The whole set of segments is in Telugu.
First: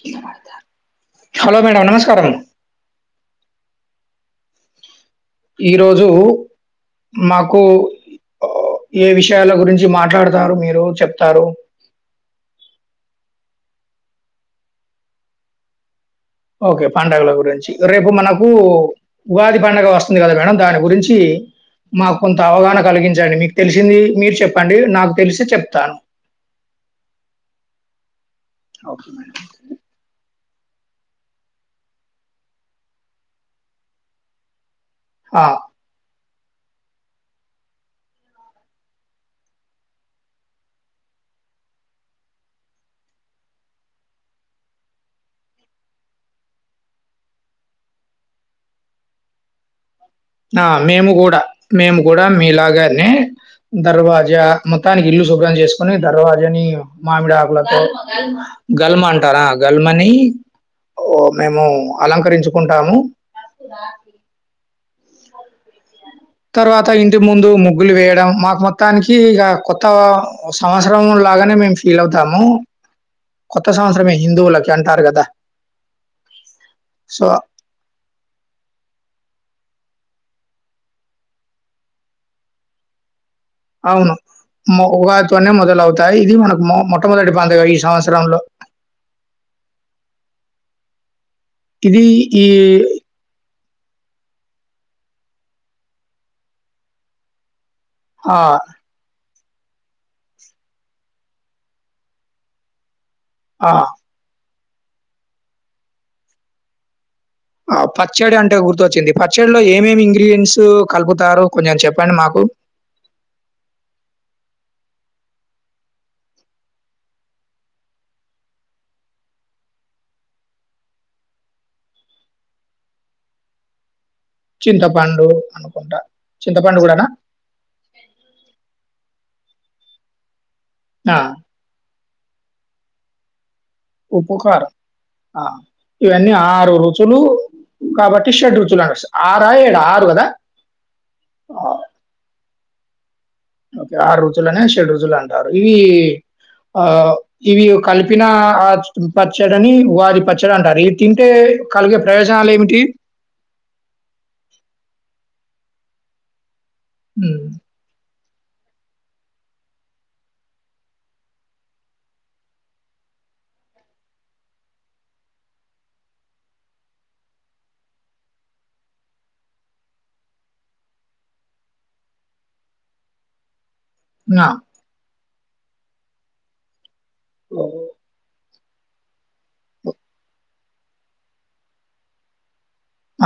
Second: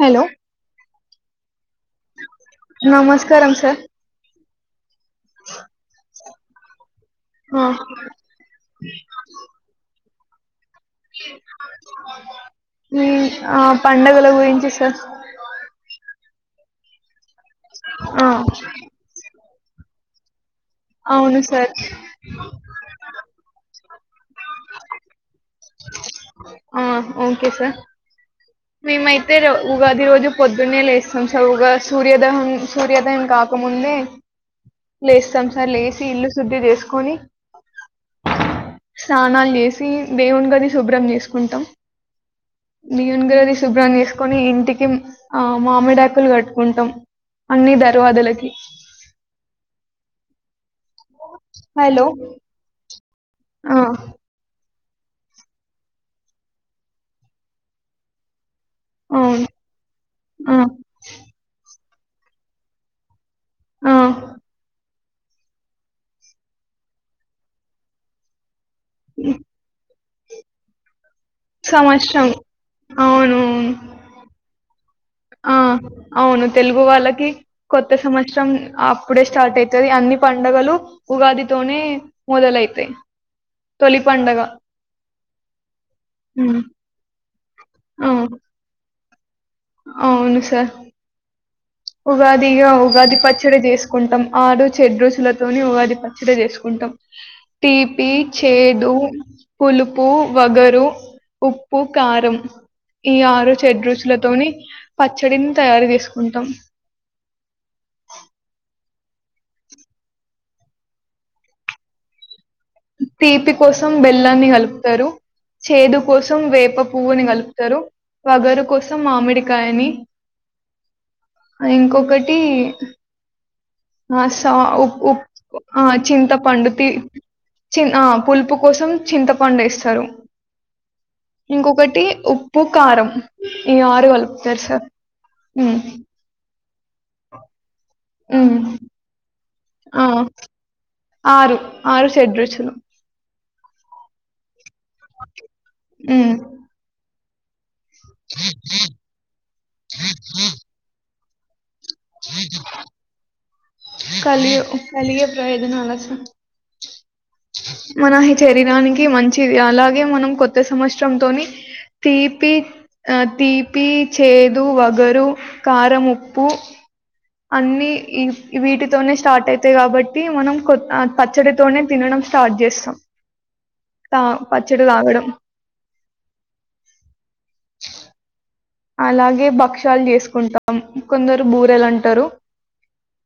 హలో హలో మేడం నమస్కారం. నమస్కారం సార్ ఈ రోజు మాకు ఆ ఏ విషయాల గురించి మాట్లాడతారు మీర్ ఉమ్ ఆ పండగల గురించి సార్ ఓకే పండగల గురించి రేపు ఆ మనకు ఉగాది పండగ వస్తుంది కదా మేడం దాని గురించి అవును సార్ మాకు కొంత అవగాహన కలిగించండి, మీకు తెలిసింది మీరు చెప్పండి నాకు తెలిసి చెప్ ప్ త్తాను ఆ ఓకే సార్ ఓకే మేమైతే మేడం. రే ఉగాది రోజు పొద్దున్నే లేస్సాం సార్ ఉగాది సూర్యోదహం సూర్యోదయం కాకముందే ఆ! లేస్తాం సార్ లేసి ఇల్లు శుద్ధి చేసుకొని స్నానాలు చేసి దేవుని గది శుభ్రం చేసుకుంటాం నియన్ గది శుభ్రం చేసుకొని ఇంటికి ఆ మామిడాకులు కట్టుకుంటాం అన్ని దర్వాదులకి ఆ మేము కూడా మేము హలో కూడా మీలాగానే ఆ దర్వాజా మొత్తానికి ఇల్లు శుభ్రం చేసుకుని దర్వాజాని మామిడి ఆకులతో గల్మ అంటారా అవును గల్మని ఆ ఓ మేము అలంకరించుకుంటాము ఆ తర్వాత ఇంటి ముందు ముగ్గులు వేయడం మాకు మొత్తానికి ఇక కొత్త సంవత్సరం బాగానే మేము ఫీల్ సంవత్సరం. అవుతాము అవును. కొత్త సంవత్సరమే హిందువులకి అంటారు కదా ఆ అవును తెలుగు సో వాళ్ళకి కొత్త సంవత్సరం అప్పుడే స్టార్ట్ అయ్తాది అన్ని పండుగలు ఉగాదితోనే మొదలైతాయి తొలి పండగ మాక్ ఉగాదితోనే మొదలవుతాయి ఇది హ్మ్. మనకు మొ మొట్టమొదటి పండగ ఈ ఆ! సంవత్సరంలో అవును సార్ ఇది ఈ ఉగాదిక ఉగాది పచ్చడి చేస్ కుంటాం ఆడ్ చెడ్ రుచులతోని ఉగాది పచ్చిడి చేసుకుంటాం తీపి ఆ! చేదు పులుపు వగరు ఉప్పు కారం ఈ ఆరు ఆ! చెడ్ రుచ్చులతోని పచ్చడిని తయారు చేసుకుంటాం ఆ పచ్చడి అంటే గుర్తోచ్చింది పచ్చడిలో ఏమేమి ఇంగ్రిడియంట్స్ కలుపుతారు కొంచెం చెప్పండి మాకు తీపి కోసం బెల్లాన్ని కలుపుతారు చేదు కోసం వేప పువ్వుని కలుపుతారు వగరు కోసం మామిడికాయని ఇంకొకటి ఆ స ఉప్ ఉప్ చింతపండు ఆ అనుకుంటా. చింతపండు తి కూడానా? చిన్ ఆ పులుపు కోసం చింత పండేస్తారు ఆ! ఇంకొకటి ఉప్పు కారం ఈ ఆరు కలుపుతారు ఉప్పుకారం సార్. ఆ హ్మ్ ఇవన్నీ ఆరు రు రుచులు కాబట్టి షడ్ హ్మ్ రుచులు అని వస్తయ్ ఆరా ఏడా ఆ ఆరు కదా ఆరు ఆ, ఆరు షెడ్రుచులు ఓకే ఆరు రుచులనే షెడ్ రోజులు అంటారు ఇవి హ్మ్ ఆ ఇవి కలిపిన ఆ పచ్చడిని ఉగాది పచ్చడి అంటారు ఇది తింటే కలిగే ప్రయోజనాలు ఏమిటి కలి కలిగే ప్రయోజనాలు ఉమ్, మన శరీరానికి మంచిది అలాగే మనం కొత్త సంవత్సరంతోని తీపి ఆ తీపి చేదు వగరు కారం ఉప్పు అన్ని ఇ-వీటితోనే స్టార్ట్ అయితాయి కాబట్టి మనం కొ పచ్చడితోనే తినడం స్టార్ట్ చేస్తాం తా ఆ, పచ్చడి తాగడం [inaudible] అలాగే భక్ష్యాలు చేసుకుంటాం కొందరు బూరెలు అంటారు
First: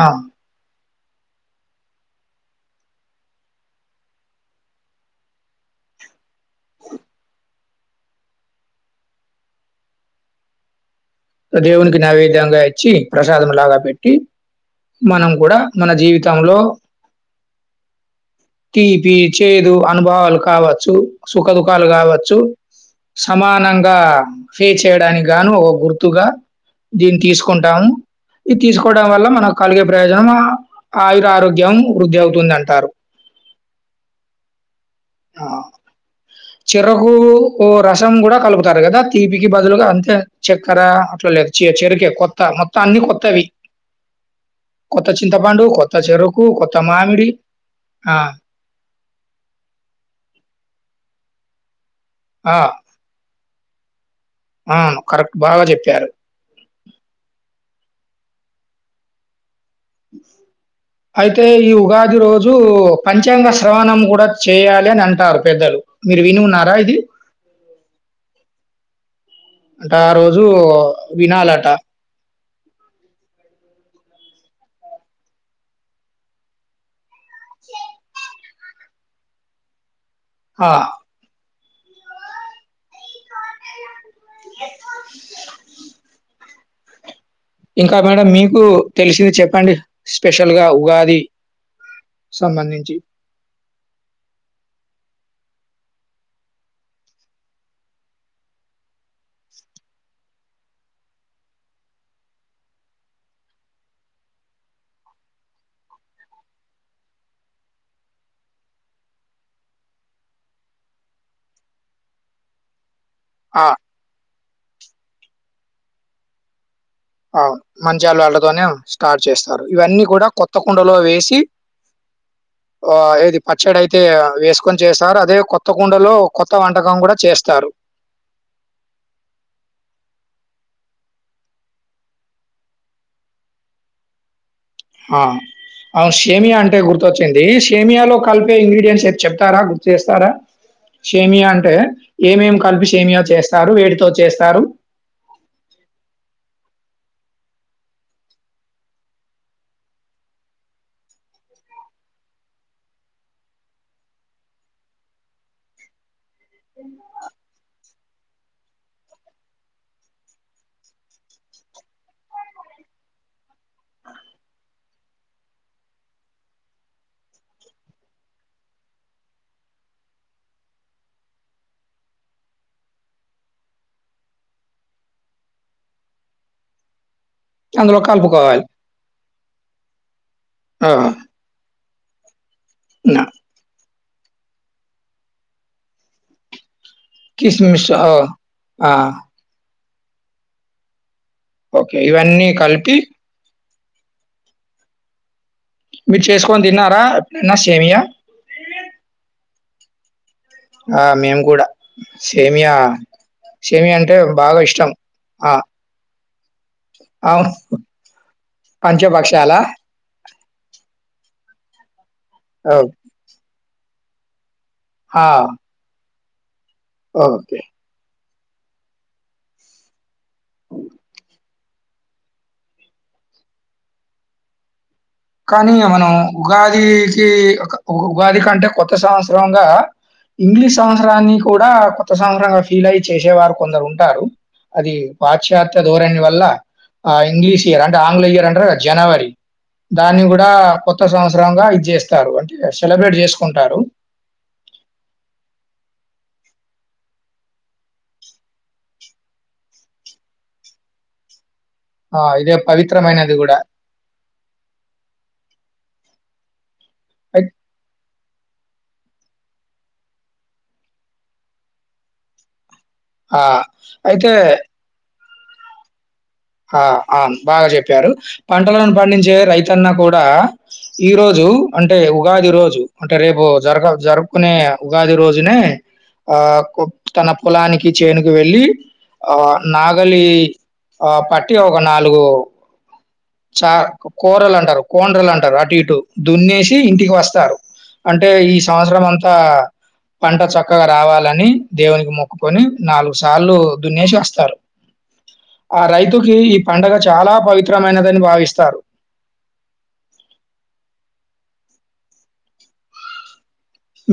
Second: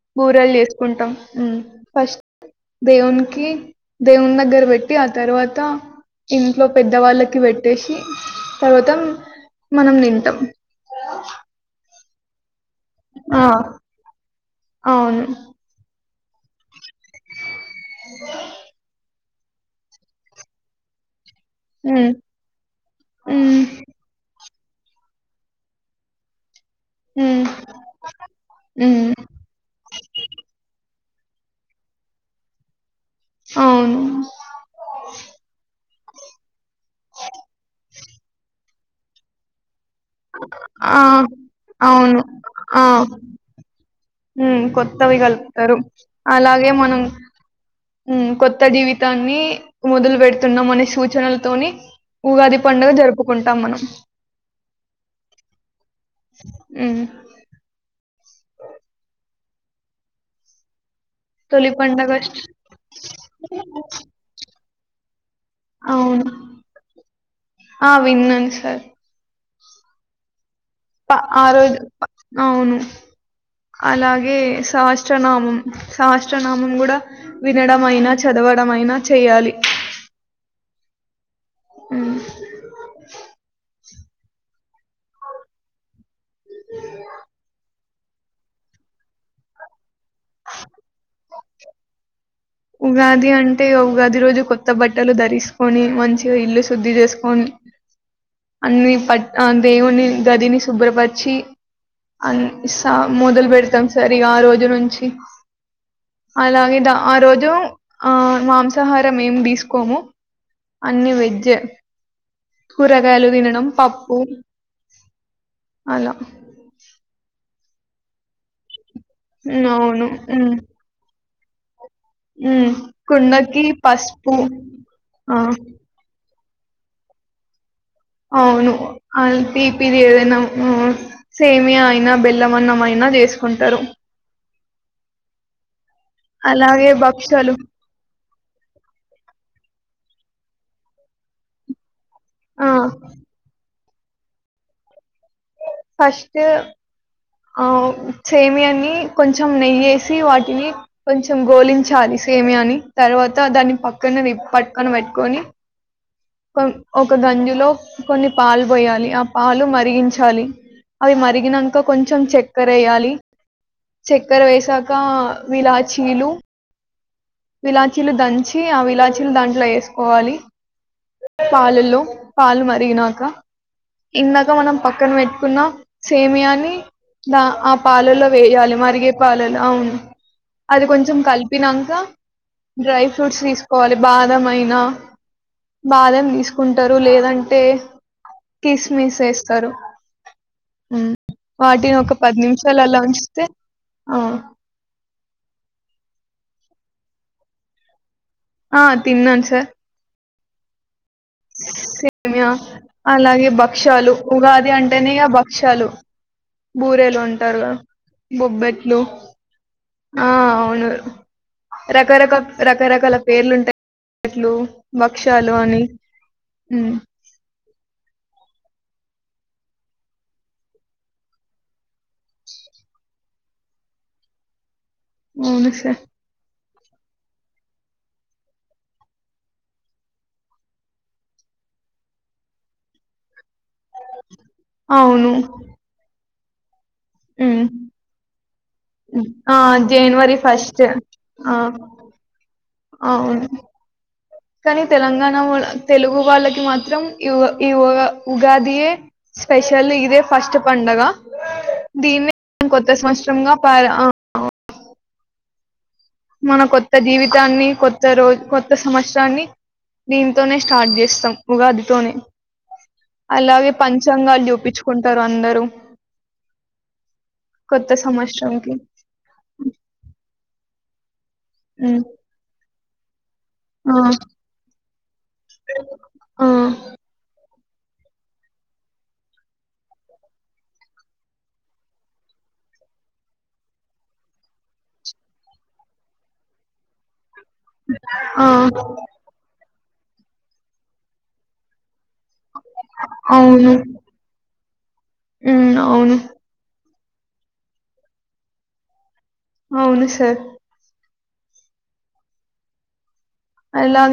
ఆ, బూరెలు చేసుకుంటాం మ్ ఫస్ట్ దేవున్ కి దేవున్ దగ్గర పెట్టి ఆ తర్వాత ఇంట్లో పెద్దవాళ్ళకి పెట్టేసి తర్వాత మనం తింటాం దేవునికి నైవేద్యంగా ఇచ్చి ఆ ప్రసాదం లాగా పెట్టి అవును మనం కూడా మన జీవితంలో తీపి చేదు అనుభవాలు కావచ్చు సుఖ దుఖాలు ఉమ్, కావచ్చు ఉమ్, సమానంగా ఫేస్ చేయడానికి గాను ఒక గుర్ తుగా దీన్ని ఉమ్, తీసుకుంటాము ఇది తీసుకోవడం ఉమ్, వల్ల మనకు కలిగే ప్రయోజనమా ఆయుర ఆరోగ్యం వృద్ధి అవుతుంది అంటారు ఆ! అవును చెరకు ఓ రసం కూడా కలుపుతారు కదా తీపికి బదులుగా చక్కెర ఆ అట్లా లేదు చె-చెరుకే అవును కొత్త మొత్త అన్ని కొత్తవి ఉ కొత్త చింతపండు, కొత్తవిగలుపుతారు కొత్త చెరుకు, అలాగే కొత్త మనం మామిడి. ఆ! మ్ కొత్త జీవితాన్ని మొదలు పెడుతున్నామనే సూచ నల తోని ఆ! ఉగాది పండగ జరుపుకుంటాం మనం అవును కరెక్ట్ బాగా చెప్పారు మ్ అయితే ఈ తొలి పండగ ఉగాది రోజు పంచాంగ శ్రవణం కూడా చేయాలి అని అంటారు పెద్దలు మీరు అవును విని ఉన్నారా ఇది ఆ విన్నాను సార్ అంటే ఆ రోజు ప వినాలట. ఆరోజ్ అవును అలా గే సహస్త్రనామం సహస్త్రనామం కూడా వినడం అయినా చదవ దమైన చేయాలి ఆ మ్ ఇంకా మేడం మీకు తెలిసింది చెప్పండి స్పెషల్ గా ఉగాది సంబంధించి. ఉగాది అంటే ఉగాది రోజు కొత్త బట్టలు దరిసుకొని మంచిది ఇల్లు శుద్ధి చేసుకోని అన్ని పట్ ఆ దేవుని గదిని శుభ్రపరిచి అన్ స మొదలు పెడతాం సార్ ఇగ ఆ రోజు నుంచి అలాగే ద ఆ రో ఆ మాంసాహారం ఏం తీసుకోము అన్ని వెజ్జే కూరగాయలు ఆ! తినడం పప్పు అలా అవును మంచాలోల్లతోనే స్టార్ట్ చేస్తారు ఉమ్, ఇవన్నీ అవును కూడా ఉమ్. కొత్త కుండలో వేసి హ్మ్. ఆ ఏది కుండకి పచ్చడయితే పసుపు వేసుకొని చేస్తారు ఆ! అదే కొత్త కుండలో కొత్త వంటకం గూడా చేస్తారు అవును అ తీపిది ఏదైనా సేమియా అయినా బెల్లమన్నం అయినా జేసుకుంటరు ఆ అవు షేమియా అంటే అలాగే గుర్తోచ్చింది భక్షాలు షేమియాలో కలిపే ఇంగ్రీడియంట్స్ ఏతే చెప్తారా గుర్తు చేస్తారా షేమియా అంటే ఏమేం ఆ! కలిపి షేమియా చేస్తారు వే తో చేస్తారు ఫస్ట్ ఆ సేమియాన్ని కొంచెం నెయ్యేసి వాటిని కొంచెం గోలించాలిసి సేమియాని తర్వాత దాన్ని పక్కనేది పట్టుకొని పెట్టుకొని కొ ఒక గంజులో కొన్ని పాలు పోయాలి ఆ పాలు మరిగించాలి అవి మరిగినంక కొంచెం చక్కెరెయ్యలి చక్కెర వేసాక వీలా చీలు విలాచీలు దంచి ఆ విలాచీలు దాంట్లో యేసుకోవాలి పాలల్లో పాలు మరిగినాక ఇందాక మనం పక్కన పెట్టుకున్న సేమియాని ద ఆ అందులో పాలల్లో కలుపుకోవాలి. వేయాలి మరిగే పాలలో అవును అది ఆ! కొంచెం కలిపినాక డ్రై న ఫ్రూట్స్ దీసుకోవాలి బాదం అయినా బాదం తీసుకుంట ంటరు లేదంటే కిస్‌మిస్ ఆ! ఆ! కిస్మిస్ యేస్తరు వాటిని ఓకే. ఒక పది ఇవన్నీ నిమిషాలు కలిపి అలా ఉంచితే మీరు చేసుకొని దిన్నారా న్న షేమియా ఆ తిన్నాన్ సార్ ఆ మేము కూడా సేమియా అలాగే సేమియ భక్ష్యాలు అంటే బాగా ఇష్టం ఆ బూరేలు అవును. అంటారుగా బొబ్బెట్లు పంచభక్షాల? ఆ అవును రకరక ఓహ్! రకరకాల పేర్లుంటాయిట్లు ఆ! బక్షాలు అని ఉమ్ ఓకే అవు అవును కానీ సార్ మనం ఉగాదికి ఒక ఉగాది కంటే కొత్త సంవత్సరంగా ఇంగ్లీష్ సంవత్సరాన్ని కూడా కొత్త సంవత్సరంగా ఫీల్ అయి చేసేవారు కొందరుం టారు అది అవును పాశ్చాత్య ధోరణి వల్ల ఆ ఇంగ్లీష్ ఉమ్ ఇయర్ అంటే ఆంగ్ల ఇయర్ అంట జనవరి ఉమ్. ఆ దాన్ని జనవరి గూడా ఫస్ట్ కొత్త ఆ సంవత్సరంగా ఇది జేస్తారు అంటే సెలబ్రేట్ అవును చేసుకుంటారు కానీ తెలంగాణ వా తెలుగు వాళ్ళకి మాత్రం ఈ ఈ ఉ ఉగాదియే స్పెషల్లీ ఇదే ఫస్ట్ పండగ ఆ! దీన్నే ఇదే కొత్త పవిత్రమైనది గూడా. సంవత్సరంగా పర మన కొత్త అయిత్ జీవితాన్ని కొత్త రోజు కొ కొత్త సంవత్సరాన్ని దీంతోనే స్టార్ట్ జేస్తాం ఉగాదితోనే ఆ! అలాగే అయితే పంచాంగాలు జూపిచుకుంటారు అందరూ ఆ అను బాగా కొత్త చెప్పారు సంవత్సరంకి పంటలను పండించే రైతన్నా కూడా ఈరోజు రోజు అంటే ఉమ్, ఉగాది రోజు అంటే రేపు జరగ ఆ జరుపుకునే ఉగాది రోజునే ఆ తన కులానికి చేనుకు వెళ్ళలి ఆ నాగలి ఆ పట్టి ఒక నాలుగు చ కూరలు అంటారు కోండ్రలు అంటారు అటు ఇటు దున్నేసి ఇంటికి వస్తారు అంటే ఆ ఈ సంవత్సరం అంతా పంట చక్కగా రావాలని దేవునికి మొక్ కొని నాలుగు సార్లు అవును దున్నేసి వస్తారు ఉమ్, ఆ అవును రైతుకి ఈ పండగ చాలా పవిత్రమైనదని భావిస్తారు అవును సార్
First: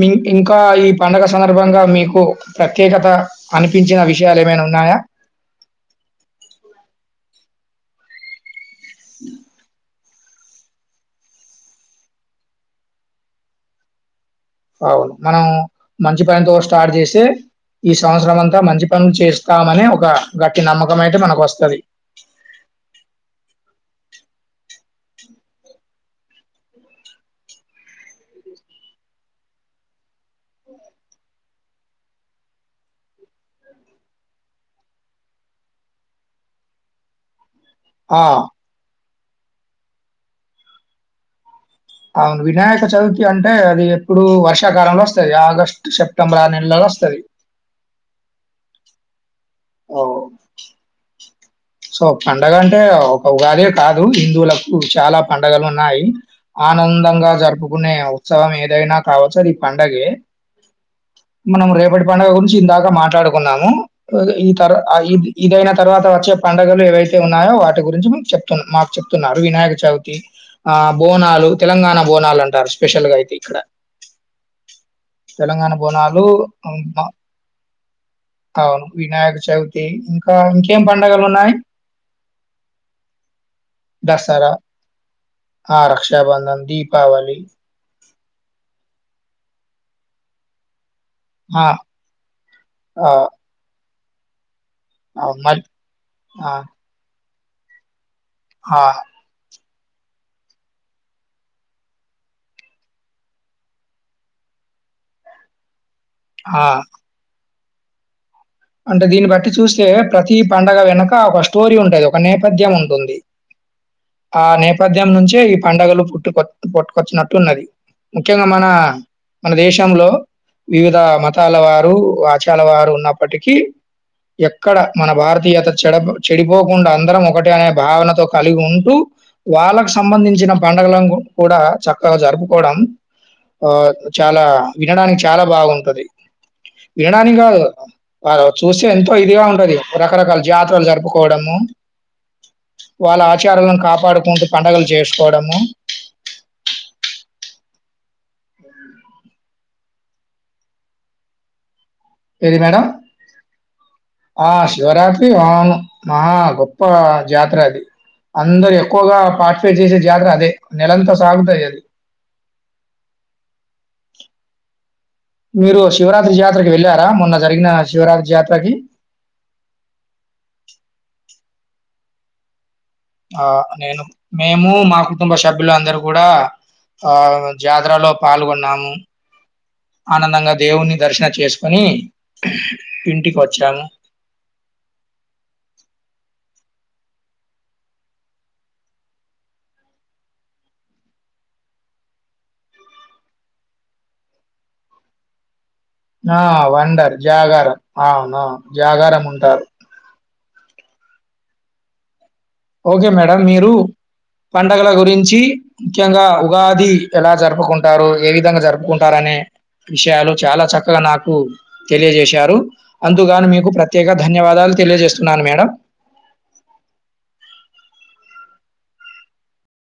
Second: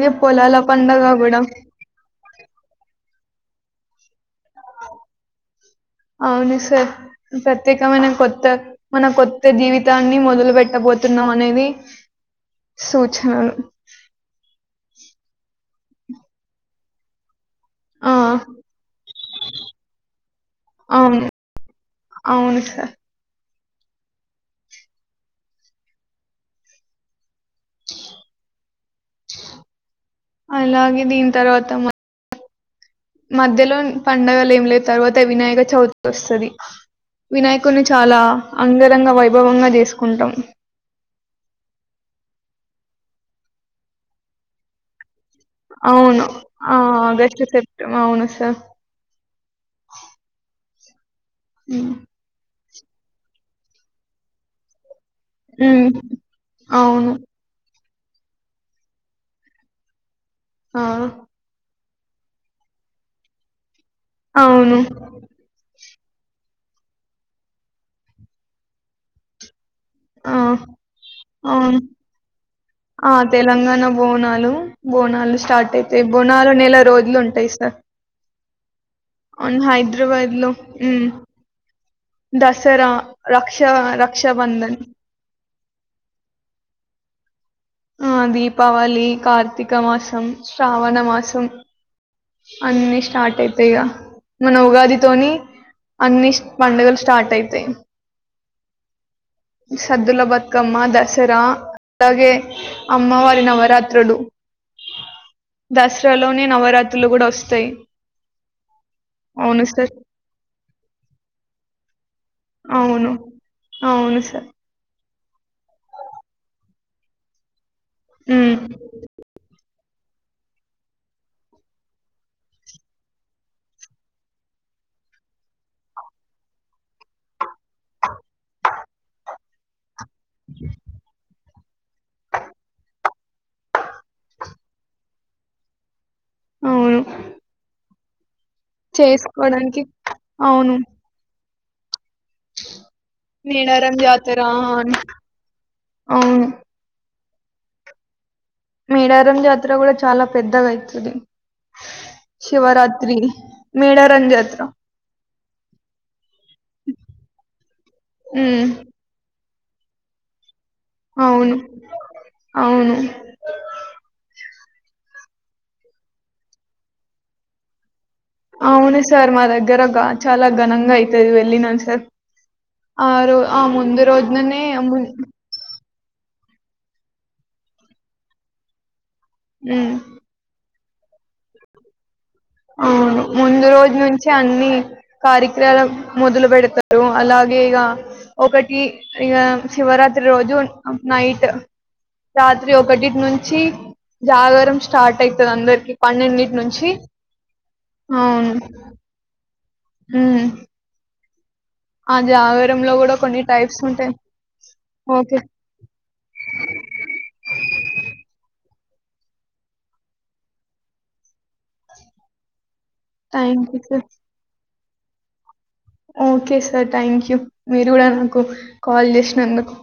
మీ పొలాల ఇంకా ఈ పండగ పండుగ కూడా సందర్భంగా మీకు ప్రత్యేకత అనిపించిన విషయాలు ఏమైనా ఉన్నాయా అవును సార్ ప్రత్యేకమైన కొత్త మన కొత్త జీవిత తాన్ని మొదలు బెట్టబోతున్నాం అనేది సూచనలు అవును మనం మంచి పనితో స్టార్ట్ జేసి ఈ ఆ సంవత్సరం అంతా మంచి పనులు చేస్తామనే ఒక గట్టి నమ్మకం అయితే అవును మనకు వస్తది అవును అలాగే దీని తర్వాత మ మధ్యలో పండుగలు ఏం లే తర్వాత వినాయక చవితి వస్తది వినాయక కున్ని చాలా ఆ అంగరంగ వైభవంగా చేసుకుంటాం అవును వినాయక చవితి అంటే అది ఎప్పుడు వర్షాకాలంలో వస్ ఆగస్ట్ అవును సెప్టెంబర్ ఆ నెల్లో వస్తది ఆగస్టు సెప్టెంబర్ అవును సార్ ఓ సో పండగ అంటే ఒక ఉగాది ఏ కాదు హిందువులకు చాలా పండగలు ఉమ్, ఉన్నాయి అవును ఆనందంగా జరుపు కునే ఉత్సవం ఏదైనా కావచ్చు అది పండగే ఆ, మనం రేపటి పండుగ గురించి ఇందాక మాట్లాడుకున్నాము ఇ తర అవును అ ఇది ఇదైన తర్వాత వచ్చె పండుగలు ఏవైతే ఉన్నాయో వాటి గురించి మీకు చెప్తు మాకు చెప్తున్నారు వినాయ చవితి ఆ బోనాలు అవును తెలంగాణ బోనాలు అంటారు స్పెషల్ గా ఆ అయితే ఇక్కడ తెలంగాణ బోనాలు బోనాలు తెలంగాణ స్టార్ట్ అయితే బోనాలు నెల హ్మ్. మ రోజులు ఉంటాయి సార్ అవును. వినాయక అవును చవితి ఇంకా హైదరాబాద్ లో ఇంకేం ఉమ్ పండగలున్నాయి? దసరా రక్ష దసరా, రక్షాబంధన్ ఆ రక్షాబంధన్ దీపావళి ఆ దీపావళి కార్తీక మాసం శ్రావణ మాసం ఆ! అన్నీ ఆ! స్టార్ట్ అయితయ్ ఇగ మన ఆ! ఉగాదితోని మల్ అన్ని ఆ! పండుగలు స్టార్ట్ అయితయ్ ఆ సద్దుల బత్కమ్మ దసరా అలాగే అమ్మ వారి నవరాత్రలు దస్ రలోనే ఆ! నవరాత్రులు కూడా వస్తాయి అంటే దీన్ని బట్టి అవును చూస్తే సార్ ప్రతి పండగ వెనక ఒక స్టోరీ ఉంటది ఒక నే పథ్యం అవును ఉంటుంది అవును ఆ సార్ నేపథ్ ధ్యం నుంచే ఈ పండగలు పుట్టుక పుట్టకొచ్చినట్టు ఉన్నది ముఖ్యంగా ఉమ్, మన మన దేశ శంలో వివిధ మతాల వారు ఆచాల వారు ఉన్నప్పటికీ ఎక్కడ మన భారతీయత చెడ చెడిపోకుండా అందరం ఒకటే అనే భావనతో కలిగి ఉంటూ వాళ్ళకు సంబంధించిన పండగల కూడా చక్కగా జరుపుకోవడం ఆ చాలా వినడానికి చాలా బాగుంటది అవును వినడానికి గాదు వారు చూసే ఎంతో ఇదిగా ఉంటది చేసుకోవడానికి రకరకాల అవును జాతరలు జరుపుకోవడము వాళ్ళ ఆచారాలను మేడారం జాతర కాపాడుకుంటూ పండుగలు అని- చేసుకోవడము అవును మేడారం జాతర కూడా చాలా పెద్దగా అయితది ఏది మేడం? శివరాత్రి మేడారం ఆ జాతర శివరాత్రి అవును మహా గొప్ప జాతర అది ఉమ్, అందరు ఎక్కువగా పార్టిసిపేట్ చేసే జాతర అదే నెలంతా అవును సాగుతాయి అది అవును మీరు శివరాత్రి జాతరకి వెళ్ళారా మొన్న జరిగిన శివరాత్రి జాతరకి? అవును సార్ మా దగ్గర చాలా ఘనంగా అయితది వెళ్ళినను సార్ రో ఆ నేను ముందు రోజుననే మేము మా ముం కుటుంబ సభ్యులు అందరు కూడా ఆ జాతరలో పాల్గొన్నాము ఉమ్ ఆనందంగా దేవుని దర్శనం చేసుకొని అవును ముందు ఇంటికొచ్చాము. రోజు నుంచి అన్ని కార్యక్రాల మొదలు పెడు తారు అలాగే ఇగ ఒకటి శివరాత్రి రోజు నైట్ రాత్రి ఒకటిటి నుంచి జాగర స్టార్ట్ అయితది అందరి ఆ వండర్ జాగారం అవును జాగారం ఉంటారు ఉ ఓకే కూడా మేడం కొన్ని మీరు టైప్స్ ఉంటాయి పండగల గురించి ఓకే ముఖ్యంగా ఉగాది ఎలా జరుపుకుంటారు ఏ విధంగా జరుపు కుంటారనే విషయాలు చాలా చక్కగా నాకు తెలియజేశారు అందుగాని మీకు థ్యాంక్ యూ సార్ ప్రత్యేక ధన్యవాదాలు తెలియజేస్తున్నాను madam okay sir thank you మీరు కూడా నాకు కాల్ చేసినందుకు